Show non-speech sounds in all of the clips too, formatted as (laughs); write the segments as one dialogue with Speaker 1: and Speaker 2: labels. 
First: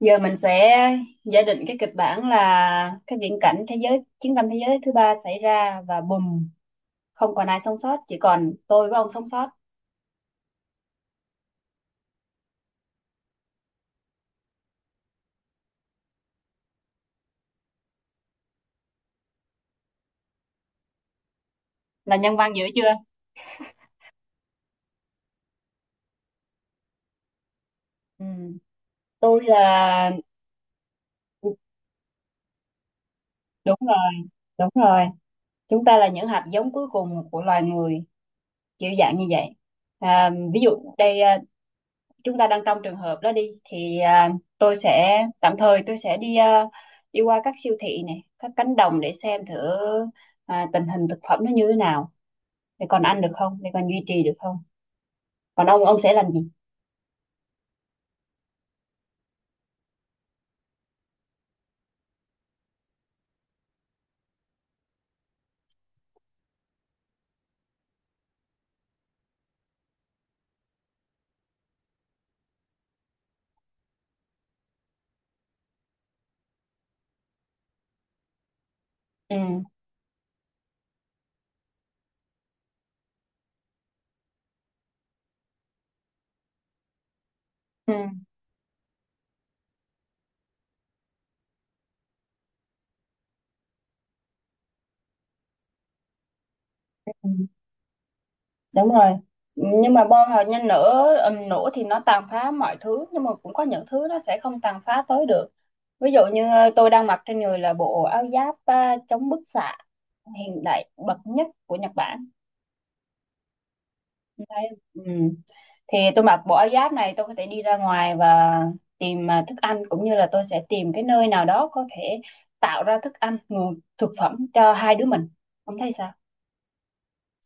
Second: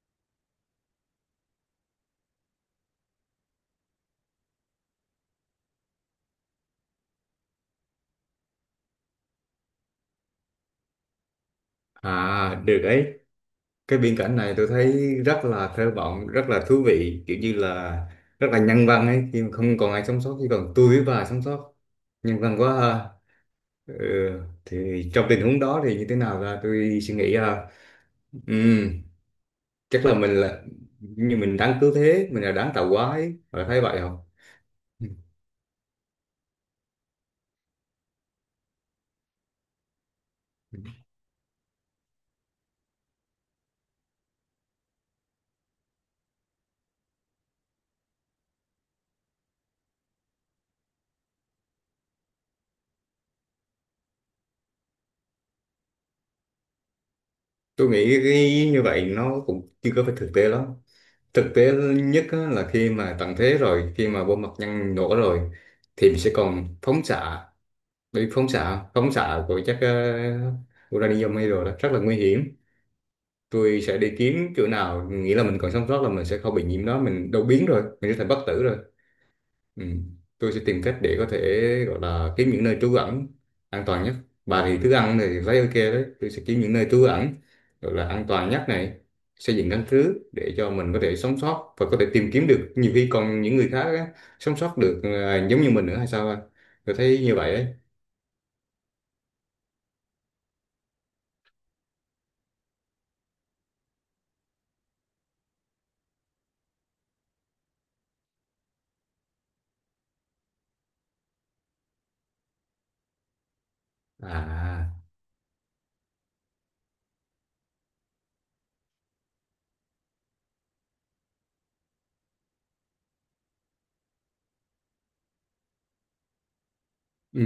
Speaker 1: Giờ mình sẽ giả định cái kịch bản là cái viễn cảnh thế giới chiến tranh thế giới thứ ba xảy ra và bùm, không còn ai sống sót, chỉ còn tôi với ông sống sót.
Speaker 2: À, được ấy. Cái biên cảnh này tôi thấy rất là thơ vọng, rất là thú vị, kiểu như là rất là nhân văn ấy, khi mà không còn ai sống sót, chỉ còn tôi với bà sống sót.
Speaker 1: Là nhân
Speaker 2: Nhân
Speaker 1: văn
Speaker 2: văn
Speaker 1: dữ
Speaker 2: quá
Speaker 1: chưa?
Speaker 2: ha. Ừ, thì trong tình huống đó thì như thế nào ra tôi suy nghĩ ha.
Speaker 1: Ừ.
Speaker 2: Ừm,
Speaker 1: Tôi
Speaker 2: chắc
Speaker 1: là
Speaker 2: là mình là như mình đáng cứu thế, mình là đáng tạo hóa ấy, bà
Speaker 1: đúng
Speaker 2: thấy vậy không?
Speaker 1: rồi, đúng rồi. Chúng ta là những hạt giống cuối cùng của loài người, kiểu dạng như vậy. À, ví dụ
Speaker 2: Ừ.
Speaker 1: đây chúng ta đang trong trường hợp đó đi thì tôi sẽ tạm thời tôi sẽ đi à, đi qua các siêu thị này, các cánh đồng để xem thử tình hình thực phẩm nó như thế nào, để còn ăn được không, để còn duy trì được không, còn ông sẽ làm gì?
Speaker 2: Tôi nghĩ cái như vậy nó cũng chưa có phải thực tế lắm. Thực tế nhất á, là khi mà tận thế rồi, khi mà bom hạt nhân nổ rồi, thì mình sẽ còn phóng xạ, bị phóng xạ, của chất uranium hay rồi đó, rất là nguy hiểm. Tôi sẽ đi kiếm chỗ nào nghĩ là mình còn sống sót, là mình sẽ không bị nhiễm đó, mình đâu biến rồi mình sẽ thành bất tử rồi.
Speaker 1: Ừ.
Speaker 2: Ừ. Tôi sẽ tìm cách để có thể gọi là kiếm những nơi trú ẩn an toàn nhất. Bà thì thức ăn thì thấy ok đấy. Tôi sẽ kiếm những nơi trú ẩn
Speaker 1: Ừ.
Speaker 2: gọi là an toàn nhất này, xây dựng căn cứ để cho mình có thể sống sót, và có thể tìm kiếm được nhiều khi còn những người khác á, sống sót được à, giống như mình nữa hay sao anh? Tôi
Speaker 1: Ừ,
Speaker 2: thấy như vậy đấy.
Speaker 1: đúng rồi, nhưng mà bom hạt nhân nổ, nổ thì nó tàn phá mọi thứ, nhưng mà cũng có những thứ nó sẽ không tàn phá tới được. Ví dụ như tôi đang mặc trên người là bộ áo giáp chống bức xạ hiện đại bậc nhất của Nhật Bản. Đấy.
Speaker 2: À.
Speaker 1: Ừ. Thì tôi mặc bộ áo giáp này, tôi có thể đi ra ngoài và tìm thức ăn, cũng như là tôi sẽ tìm cái nơi nào đó có thể tạo ra thức ăn, nguồn thực phẩm cho hai đứa mình. Ông thấy sao?
Speaker 2: Ừ.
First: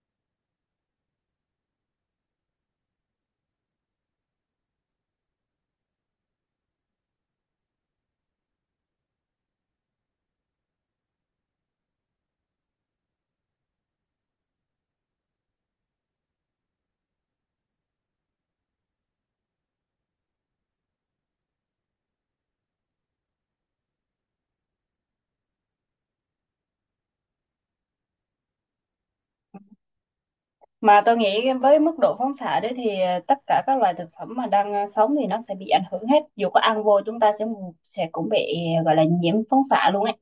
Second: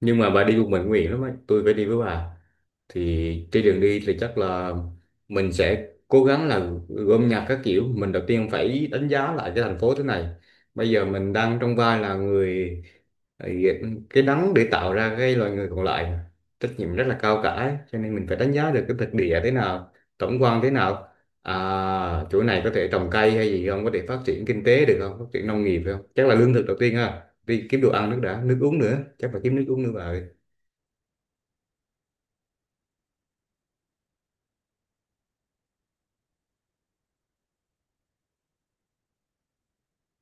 Speaker 2: Nhưng mà bà đi một mình nguy hiểm lắm ấy. Tôi phải đi với bà. Thì trên đường đi thì chắc là mình sẽ cố gắng là gom nhặt các kiểu. Mình đầu tiên phải đánh giá lại cái thành phố thế này. Bây giờ mình đang trong vai là người cái nắng để tạo ra cái loài người còn lại. Trách nhiệm rất là cao cả ấy. Cho nên mình phải đánh giá được cái thực địa thế nào, tổng quan thế nào. À, chỗ này có thể trồng cây hay gì không? Có thể phát triển kinh tế được không? Phát triển nông nghiệp được không? Chắc là lương thực đầu tiên ha, đi kiếm đồ ăn, nước đã, nước uống nữa, chắc phải kiếm nước uống nữa bà ơi.
Speaker 1: Mà tôi nghĩ với mức độ phóng xạ đấy thì tất cả các loài thực phẩm mà đang sống thì nó sẽ bị ảnh hưởng hết. Dù có ăn vô, chúng ta sẽ cũng bị gọi là nhiễm phóng xạ luôn ấy.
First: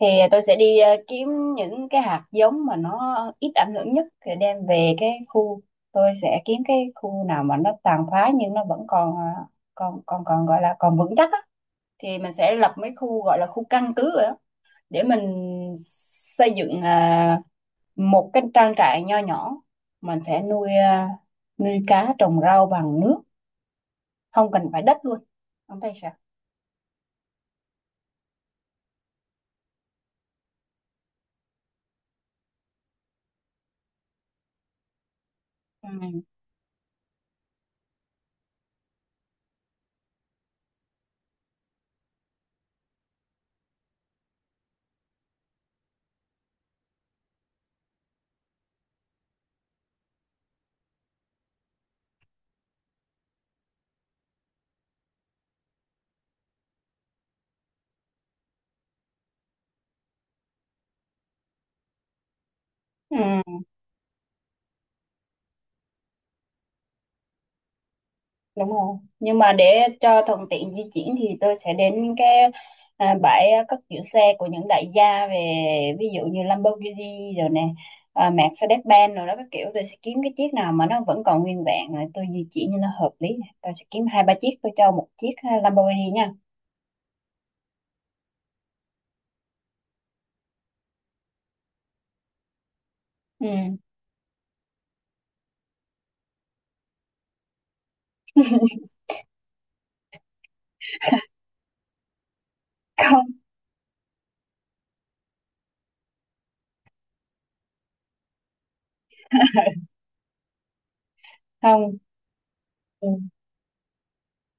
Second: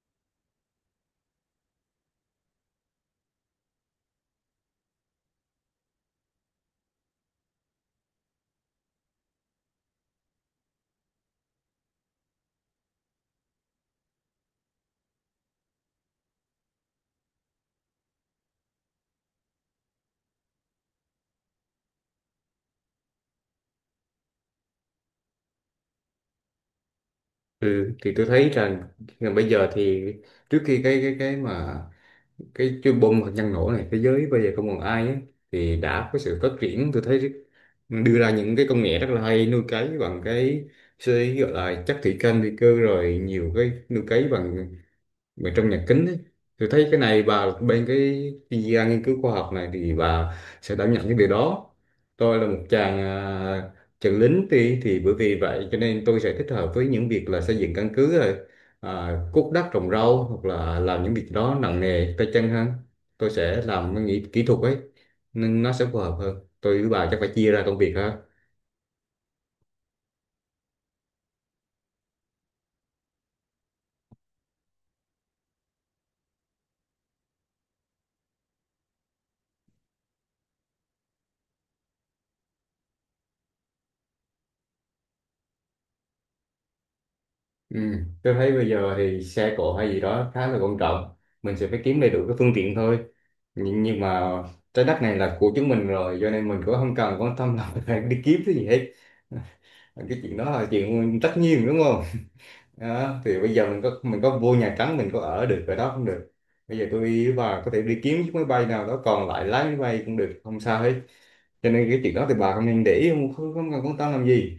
Speaker 1: Thì tôi sẽ đi kiếm những cái hạt giống mà nó ít ảnh hưởng nhất thì đem về cái khu, tôi sẽ kiếm cái khu nào mà nó tàn phá nhưng nó vẫn còn còn gọi là còn vững chắc á, thì mình sẽ lập mấy khu gọi là khu căn cứ rồi đó, để mình xây dựng một cái trang trại nho nhỏ, mình sẽ nuôi nuôi cá trồng rau bằng nước, không cần phải đất luôn. Ông thấy sao?
Speaker 2: Ừ, thì tôi thấy rằng là bây giờ thì trước khi cái mà cái chuyên bom hạt nhân nổ này, thế giới bây giờ không còn ai ấy, thì đã có
Speaker 1: Ừ.
Speaker 2: sự phát triển, tôi thấy đưa ra những cái công nghệ rất là hay, nuôi cấy bằng cái gọi là chất thủy canh vi cơ, rồi nhiều cái nuôi cấy bằng mà trong nhà kính ấy, tôi thấy cái này bà bên cái chuyên gia nghiên cứu khoa học này thì bà sẽ đảm nhận cái điều đó. Tôi là một chàng lính thì bởi vì vậy cho nên tôi sẽ thích hợp với những việc là xây dựng căn cứ rồi à, cuốc đất trồng rau, hoặc là làm những việc đó nặng nề tay chân hơn. Tôi
Speaker 1: Ừ,
Speaker 2: sẽ làm cái kỹ thuật ấy, nên nó sẽ phù hợp hơn. Tôi với bà chắc phải chia ra công việc ha.
Speaker 1: đúng rồi. Nhưng mà để cho thuận tiện di chuyển thì tôi sẽ đến cái bãi cất giữ xe của những đại gia, về ví dụ như Lamborghini rồi nè, Mercedes-Benz rồi đó các kiểu, tôi sẽ kiếm cái chiếc nào mà nó vẫn còn nguyên vẹn rồi tôi di chuyển cho nó hợp lý nè. Tôi sẽ kiếm hai ba chiếc, tôi cho một chiếc Lamborghini nha.
Speaker 2: Ừ. Tôi thấy bây giờ thì xe cộ hay gì đó khá là quan trọng, mình sẽ phải kiếm đầy đủ cái phương tiện thôi.
Speaker 1: Ừ.
Speaker 2: Nhưng mà trái đất này là của chúng mình rồi, cho nên mình cũng không cần quan tâm là (laughs) phải đi kiếm cái gì
Speaker 1: (laughs)
Speaker 2: hết. Ờ, cái chuyện đó là chuyện tất nhiên, đúng không? Đó,
Speaker 1: Không.
Speaker 2: thì bây giờ mình có vô Nhà Trắng mình có ở được ở đó không được. Bây giờ tôi và có thể đi kiếm chiếc máy bay nào đó còn lại, lái máy bay cũng được, không sao hết. Cho nên
Speaker 1: Không.
Speaker 2: cái chuyện đó thì bà không nên để
Speaker 1: Ừ.
Speaker 2: ý, không cần quan tâm làm gì.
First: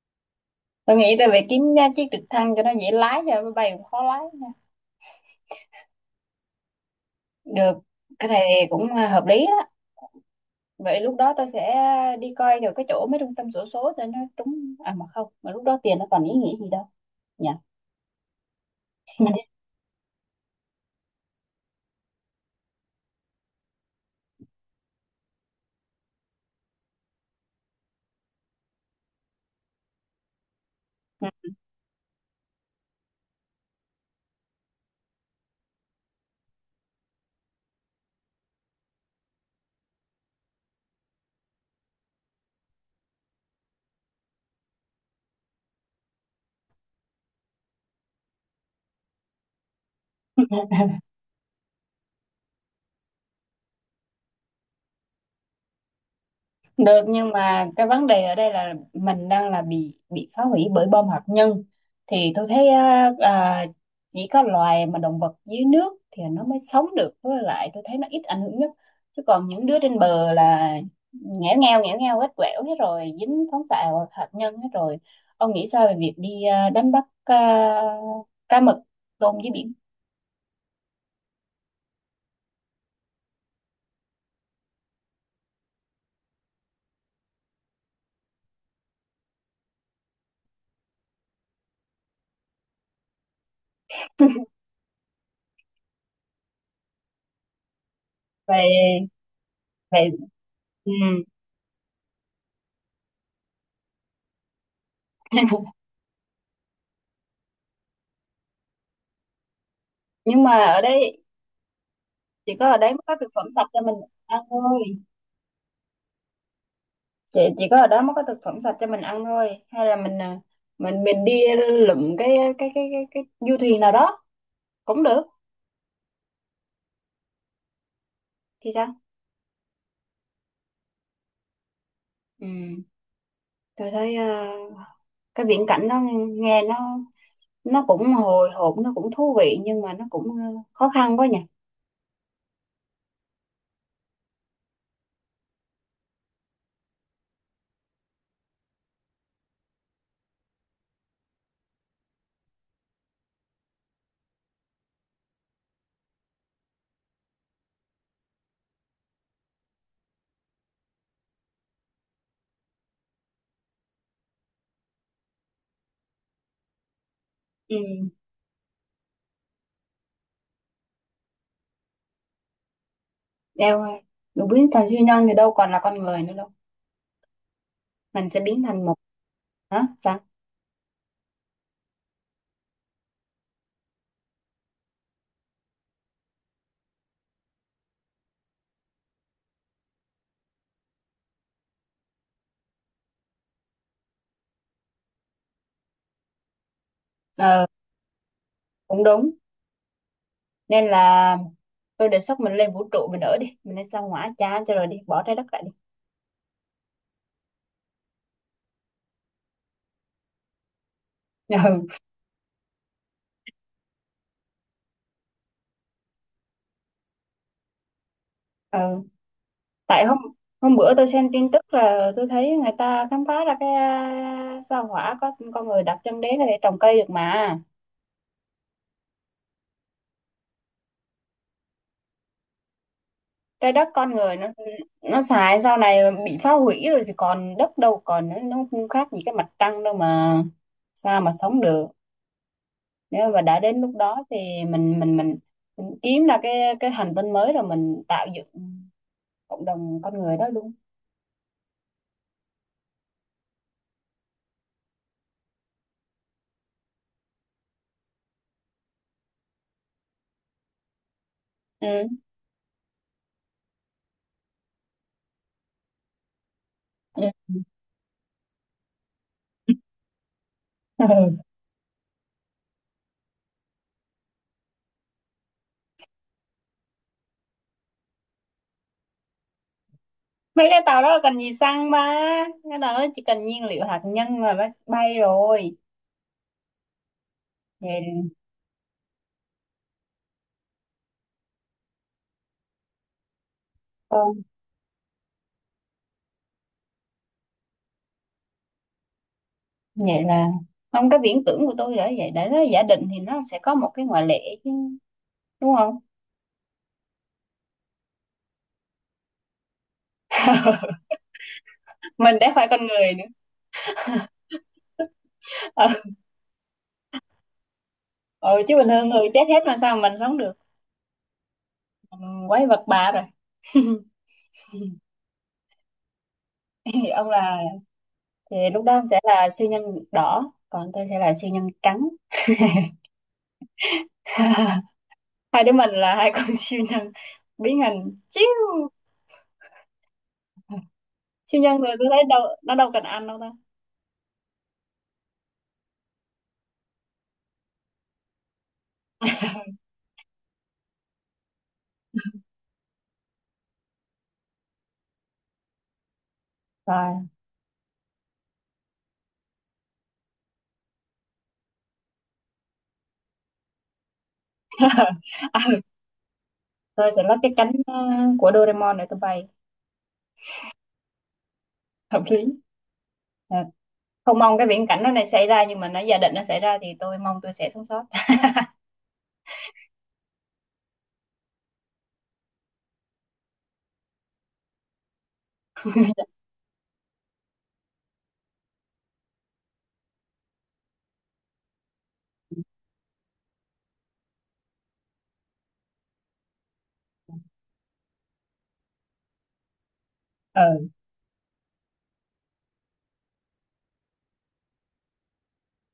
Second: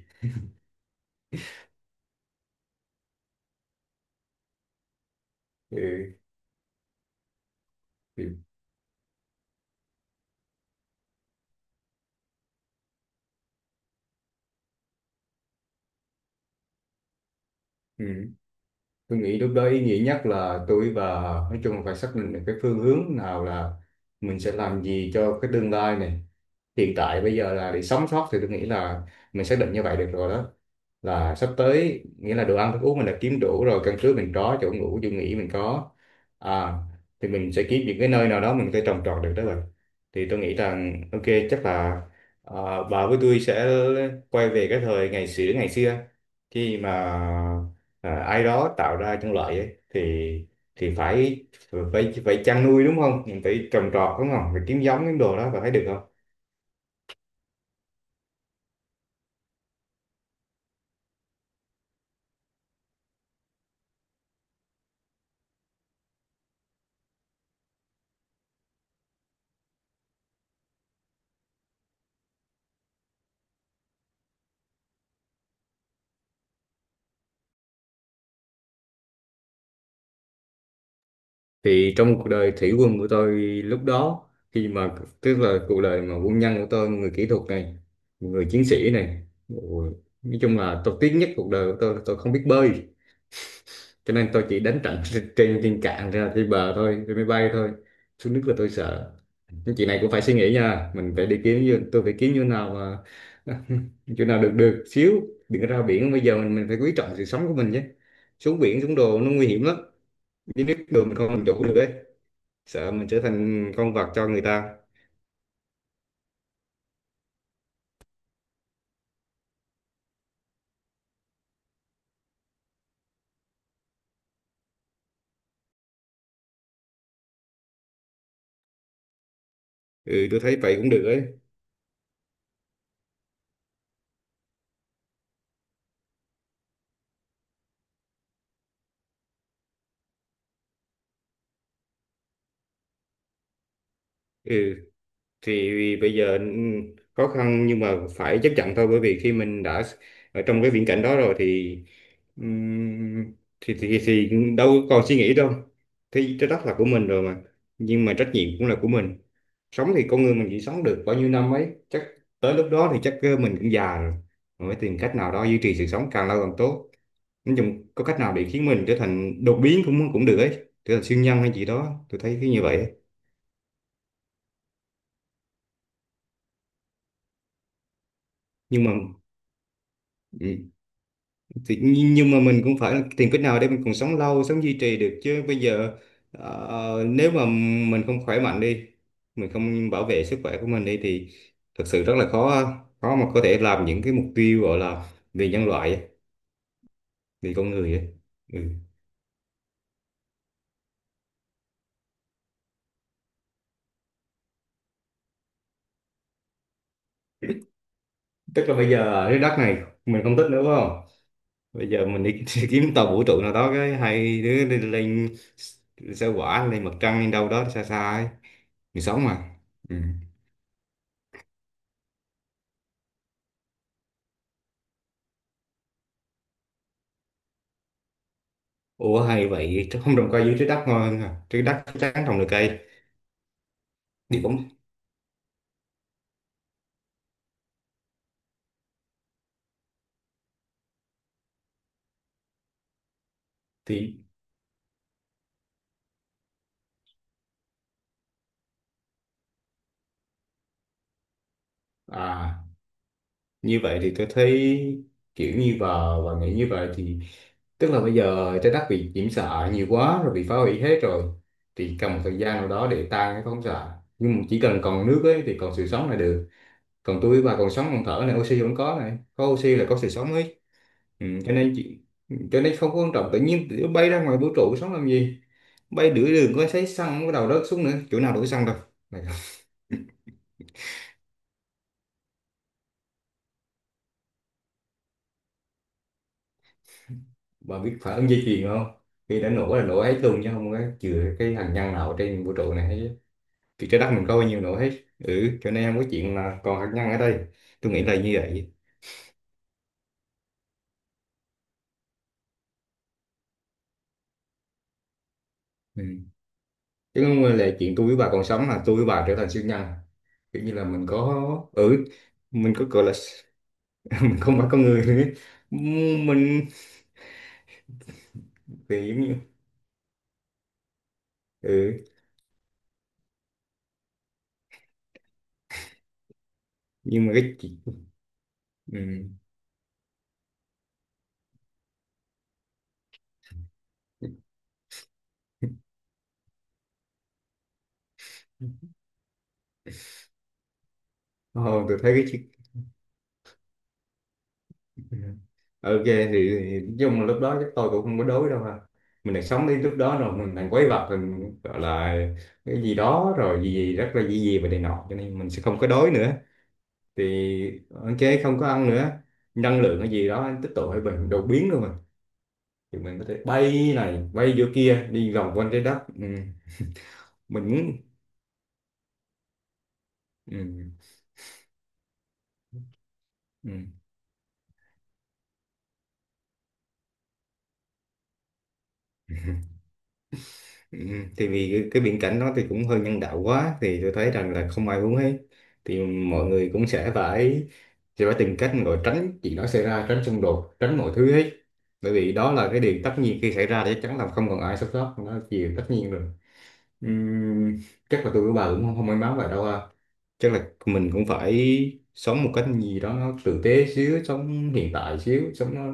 Speaker 1: Tôi nghĩ tôi phải kiếm ra chiếc trực thăng cho nó dễ lái, cho máy bay cũng khó lái nha.
Speaker 2: Ừ.
Speaker 1: Được, cái
Speaker 2: Ừ.
Speaker 1: này cũng hợp lý đó. Vậy lúc đó tôi sẽ đi coi được cái chỗ mấy trung tâm xổ số cho nó trúng, à mà không, mà lúc đó tiền nó còn ý nghĩa gì đâu nhỉ.
Speaker 2: Ừ. Tôi nghĩ lúc đó ý nghĩa nhất là tôi và nói chung là phải xác định được cái phương hướng nào là mình sẽ làm gì cho cái tương lai này. Hiện tại bây giờ là để sống sót, thì tôi nghĩ là mình xác định như vậy được rồi đó, là sắp tới nghĩa là đồ ăn thức uống mình đã kiếm đủ rồi, căn cứ mình có, chỗ ngủ chỗ nghỉ mình có à, thì mình sẽ kiếm những cái nơi nào đó mình có thể trồng trọt được đó rồi, thì tôi nghĩ rằng ok, chắc là à, bà với tôi sẽ quay về cái thời ngày xưa ngày xưa, khi mà à, ai đó tạo ra trong loại ấy, thì phải phải phải chăn nuôi đúng không, mình phải trồng trọt đúng không, phải kiếm giống những đồ đó, và thấy được không?
Speaker 1: Được, nhưng mà cái vấn đề ở đây là mình đang là bị phá hủy bởi bom hạt nhân thì tôi thấy á, chỉ có loài mà động vật dưới nước thì nó mới sống được, với lại tôi thấy nó ít ảnh hưởng nhất, chứ còn những đứa trên bờ là nghẽo ngeo hết, quẻo hết rồi, dính phóng xạ hạt nhân hết rồi. Ông nghĩ sao về việc đi đánh bắt cá mực tôm dưới biển?
Speaker 2: Thì trong cuộc đời thủy quân của tôi lúc đó, khi mà tức là cuộc đời mà quân nhân của tôi, người kỹ thuật này, người chiến sĩ này, ôi, nói chung là tôi tiếc nhất cuộc đời của tôi là tôi không biết bơi, cho nên tôi chỉ đánh trận trên trên trên cạn ra trên bờ thôi, trên máy bay thôi. Xuống nước là tôi
Speaker 1: Vậy.
Speaker 2: sợ. Nhưng chị này
Speaker 1: Vậy.
Speaker 2: cũng phải suy nghĩ nha,
Speaker 1: Ừ.
Speaker 2: mình phải đi kiếm, như tôi phải kiếm như nào mà (laughs) chỗ nào được được xíu. Đừng có ra biển bây giờ, mình phải quý trọng sự sống của mình chứ. Xuống biển xuống đồ nó nguy hiểm lắm.
Speaker 1: Nhưng mà
Speaker 2: Đi nước
Speaker 1: ở
Speaker 2: đồ mình
Speaker 1: đây
Speaker 2: không làm chủ được ấy.
Speaker 1: chỉ có ở đấy
Speaker 2: Sợ
Speaker 1: mới
Speaker 2: mình
Speaker 1: có
Speaker 2: trở
Speaker 1: thực phẩm sạch
Speaker 2: thành
Speaker 1: cho
Speaker 2: con
Speaker 1: mình
Speaker 2: vật cho
Speaker 1: ăn
Speaker 2: người ta.
Speaker 1: thôi. Chị chỉ có ở đó mới có thực phẩm sạch cho mình ăn thôi, hay là mình mình đi lượm cái du thuyền nào đó cũng được thì sao?
Speaker 2: Ừ, tôi thấy vậy cũng được ấy.
Speaker 1: Ừ. Tôi thấy cái viễn cảnh nó nghe nó cũng hồi hộp, nó cũng thú vị, nhưng mà nó cũng khó khăn quá nhỉ.
Speaker 2: Ừ, thì bây giờ ừ, khó khăn nhưng mà phải chấp nhận thôi, bởi vì khi mình đã ở trong cái viễn cảnh đó rồi thì ừm, thì đâu còn suy nghĩ đâu, thì trái đất là của mình rồi mà, nhưng mà trách nhiệm cũng là của mình. Sống thì con người mình chỉ sống được bao nhiêu năm ấy, chắc tới lúc đó thì chắc ờ, mình cũng già rồi. Mình phải tìm cách nào đó duy trì sự sống càng lâu càng tốt. Nói
Speaker 1: Ừ.
Speaker 2: chung có cách nào để khiến mình trở thành đột biến cũng cũng được ấy, trở thành siêu nhân hay gì đó, tôi thấy cái như vậy ấy.
Speaker 1: Đeo đủ biến thành siêu nhân thì đâu còn là con người nữa đâu. Mình sẽ biến
Speaker 2: Nhưng
Speaker 1: thành
Speaker 2: mà
Speaker 1: một, hả sao?
Speaker 2: ừ, thì nhưng mà mình cũng phải tìm cách nào để mình còn sống lâu, sống duy trì được chứ. Bây giờ nếu mà mình không khỏe mạnh đi, mình không bảo vệ sức khỏe của mình đi, thì thật sự rất là khó, khó mà có thể làm những cái mục tiêu gọi là vì nhân loại ấy, vì
Speaker 1: Ờ,
Speaker 2: con người ấy. Ừ.
Speaker 1: cũng đúng. Nên là tôi đề xuất mình lên vũ trụ mình ở đi, mình lên sao Hỏa cha cho rồi đi, bỏ trái đất lại,
Speaker 2: Tức là bây giờ cái đất này mình không thích nữa phải không?
Speaker 1: đi.
Speaker 2: Bây giờ
Speaker 1: (laughs)
Speaker 2: mình đi (laughs) kiếm tàu vũ trụ nào đó, cái hai đứa đi lên sao hỏa, lên mặt trăng, lên đâu đó xa xa ấy, mình
Speaker 1: Ừ,
Speaker 2: sống mà. Ừ.
Speaker 1: tại hôm hôm bữa tôi xem tin tức là tôi thấy người ta khám phá ra cái sao Hỏa có con người đặt chân đến là để trồng cây được mà.
Speaker 2: Ủa hay vậy chứ, không trồng cây dưới trái đất ngon hơn à? Trái đất chắc chắn trồng được cây.
Speaker 1: Trái đất con người
Speaker 2: Thì cũng
Speaker 1: nó xài sau này bị phá hủy rồi thì còn đất đâu còn, nó không khác gì cái mặt trăng đâu mà, sao mà sống được. Nếu mà đã đến lúc
Speaker 2: thì
Speaker 1: đó thì mình mình mình, mình kiếm ra cái hành tinh mới rồi mình tạo dựng cộng đồng con người đó luôn.
Speaker 2: à, như vậy thì tôi thấy kiểu như và nghĩ như vậy thì tức là bây giờ trái đất bị nhiễm xạ nhiều quá rồi, bị phá hủy hết rồi, thì
Speaker 1: Ừ.
Speaker 2: cần một thời gian nào đó để tan cái phóng xạ, nhưng mà chỉ cần còn nước ấy thì còn sự sống là được. Còn tôi và còn sống còn thở này, oxy vẫn có này, có oxy là có sự sống ấy. Ừ,
Speaker 1: Ừ. (laughs)
Speaker 2: cho nên chị cho nên không có quan trọng, tự nhiên tụi bay ra ngoài vũ trụ sống làm gì, bay nửa đường có thấy xăng cái đầu rớt xuống nữa, chỗ nào đổ xăng đâu.
Speaker 1: Mấy cái tàu đó là cần gì xăng ba, cái tàu đó chỉ cần nhiên liệu hạt nhân là nó bay rồi.
Speaker 2: Bà biết phản
Speaker 1: Vậy.
Speaker 2: ứng dây chuyền không? Khi đã nổ là nổ hết luôn, chứ không có chừa cái hạt nhân nào trên vũ trụ này hết chứ. Thì trái đất mình
Speaker 1: Ừ.
Speaker 2: có bao nhiêu nổ hết. Ừ, cho nên không có chuyện là còn hạt nhân ở đây, tôi nghĩ là như vậy.
Speaker 1: Vậy là không, cái viễn tưởng của tôi là vậy, để nó giả định thì nó sẽ có một cái ngoại lệ chứ, đúng không.
Speaker 2: Ừ. Chứ không là chuyện tôi với bà còn sống là tôi với bà trở thành siêu nhân, kiểu như là mình có ừ
Speaker 1: Mình đã phải
Speaker 2: mình có
Speaker 1: con
Speaker 2: gọi là
Speaker 1: người nữa.
Speaker 2: (laughs) mình không phải con người nữa.
Speaker 1: Ừ,
Speaker 2: Mình
Speaker 1: ừ, chứ bình
Speaker 2: thì
Speaker 1: thường
Speaker 2: giống
Speaker 1: người
Speaker 2: như
Speaker 1: chết hết mà sao mình sống được.
Speaker 2: ừ,
Speaker 1: Mình quái vật bà rồi. (laughs) Thì
Speaker 2: nhưng
Speaker 1: ông
Speaker 2: mà cái
Speaker 1: là,
Speaker 2: chị
Speaker 1: thì lúc đó
Speaker 2: ừ.
Speaker 1: ông sẽ là siêu nhân đỏ, còn tôi sẽ là siêu nhân trắng. (laughs) Hai đứa mình là hai con siêu nhân biến hình chiếu siêu nhân
Speaker 2: Ồ,
Speaker 1: rồi,
Speaker 2: tôi
Speaker 1: tôi
Speaker 2: thấy
Speaker 1: thấy
Speaker 2: cái
Speaker 1: đâu
Speaker 2: chiếc
Speaker 1: nó đâu cần ăn đâu ta.
Speaker 2: ừ. Ok thì, nói chung là lúc đó chắc tôi cũng không có đối đâu ha, mình đang sống đến lúc đó rồi, mình đang quấy vật mình gọi là cái gì đó rồi, gì gì rất là gì gì và này nọ, cho nên mình sẽ không có đói nữa,
Speaker 1: Rồi.
Speaker 2: thì ok không có ăn nữa. Năng lượng cái gì đó tích tụ hay mình đột biến luôn rồi, thì mình có thể bay này bay vô kia
Speaker 1: (laughs)
Speaker 2: đi vòng
Speaker 1: À,
Speaker 2: quanh trái đất. Ừ.
Speaker 1: tôi sẽ lắp cái
Speaker 2: Mình
Speaker 1: cánh
Speaker 2: muốn
Speaker 1: của Doraemon để tôi bay.
Speaker 2: ừ.
Speaker 1: Hợp lý. Ờ,
Speaker 2: Ừ.
Speaker 1: không mong cái viễn cảnh nó này xảy ra, nhưng mà nó giả định nó xảy ra thì tôi mong tôi sẽ sống sót.
Speaker 2: Ừ, thì cái viễn cảnh đó thì cũng hơi nhân đạo quá, thì tôi thấy rằng là không ai muốn ấy, thì mọi người cũng sẽ phải tìm cách gọi tránh chuyện đó xảy ra, tránh xung đột, tránh mọi thứ hết, bởi vì đó là cái điều tất nhiên. Khi xảy ra thì chắc chắn là không còn ai sống sót, nó là điều tất nhiên rồi. Ừm, chắc là tôi với bà cũng không may mắn vậy đâu ha. Chắc là
Speaker 1: Ừ,
Speaker 2: mình cũng phải sống một cách gì đó nó tử tế xíu, sống hiện tại xíu, sống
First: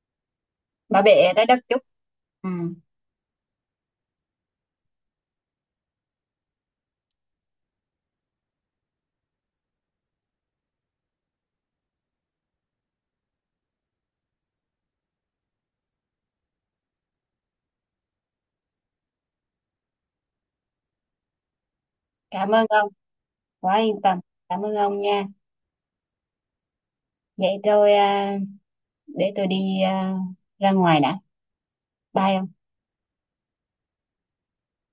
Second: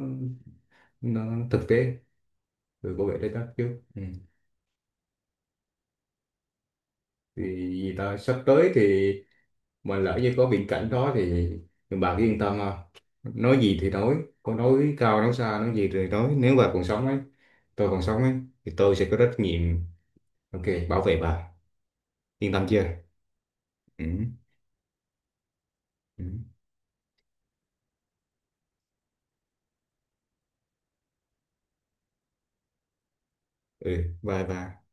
Speaker 1: bảo vệ
Speaker 2: nó
Speaker 1: trái đất
Speaker 2: thực
Speaker 1: chút.
Speaker 2: tế,
Speaker 1: Ừ.
Speaker 2: rồi bảo vệ trái đất chứ. Ừ. Thì vì ta sắp tới thì mà lỡ như có viễn cảnh đó thì bà cứ yên tâm ha. Nói gì thì nói, có nói cao nói xa nói gì thì nói, nếu bà còn sống ấy, tôi còn sống ấy, thì tôi sẽ có trách nhiệm ok bảo vệ bà.
Speaker 1: Cảm
Speaker 2: Yên
Speaker 1: ơn
Speaker 2: tâm chưa?
Speaker 1: ông. Quá yên
Speaker 2: Ừ.
Speaker 1: tâm. Cảm ơn ông nha.
Speaker 2: Ừ,
Speaker 1: Vậy tôi để tôi đi ra ngoài đã. Bye ông.
Speaker 2: ừ, bye bye.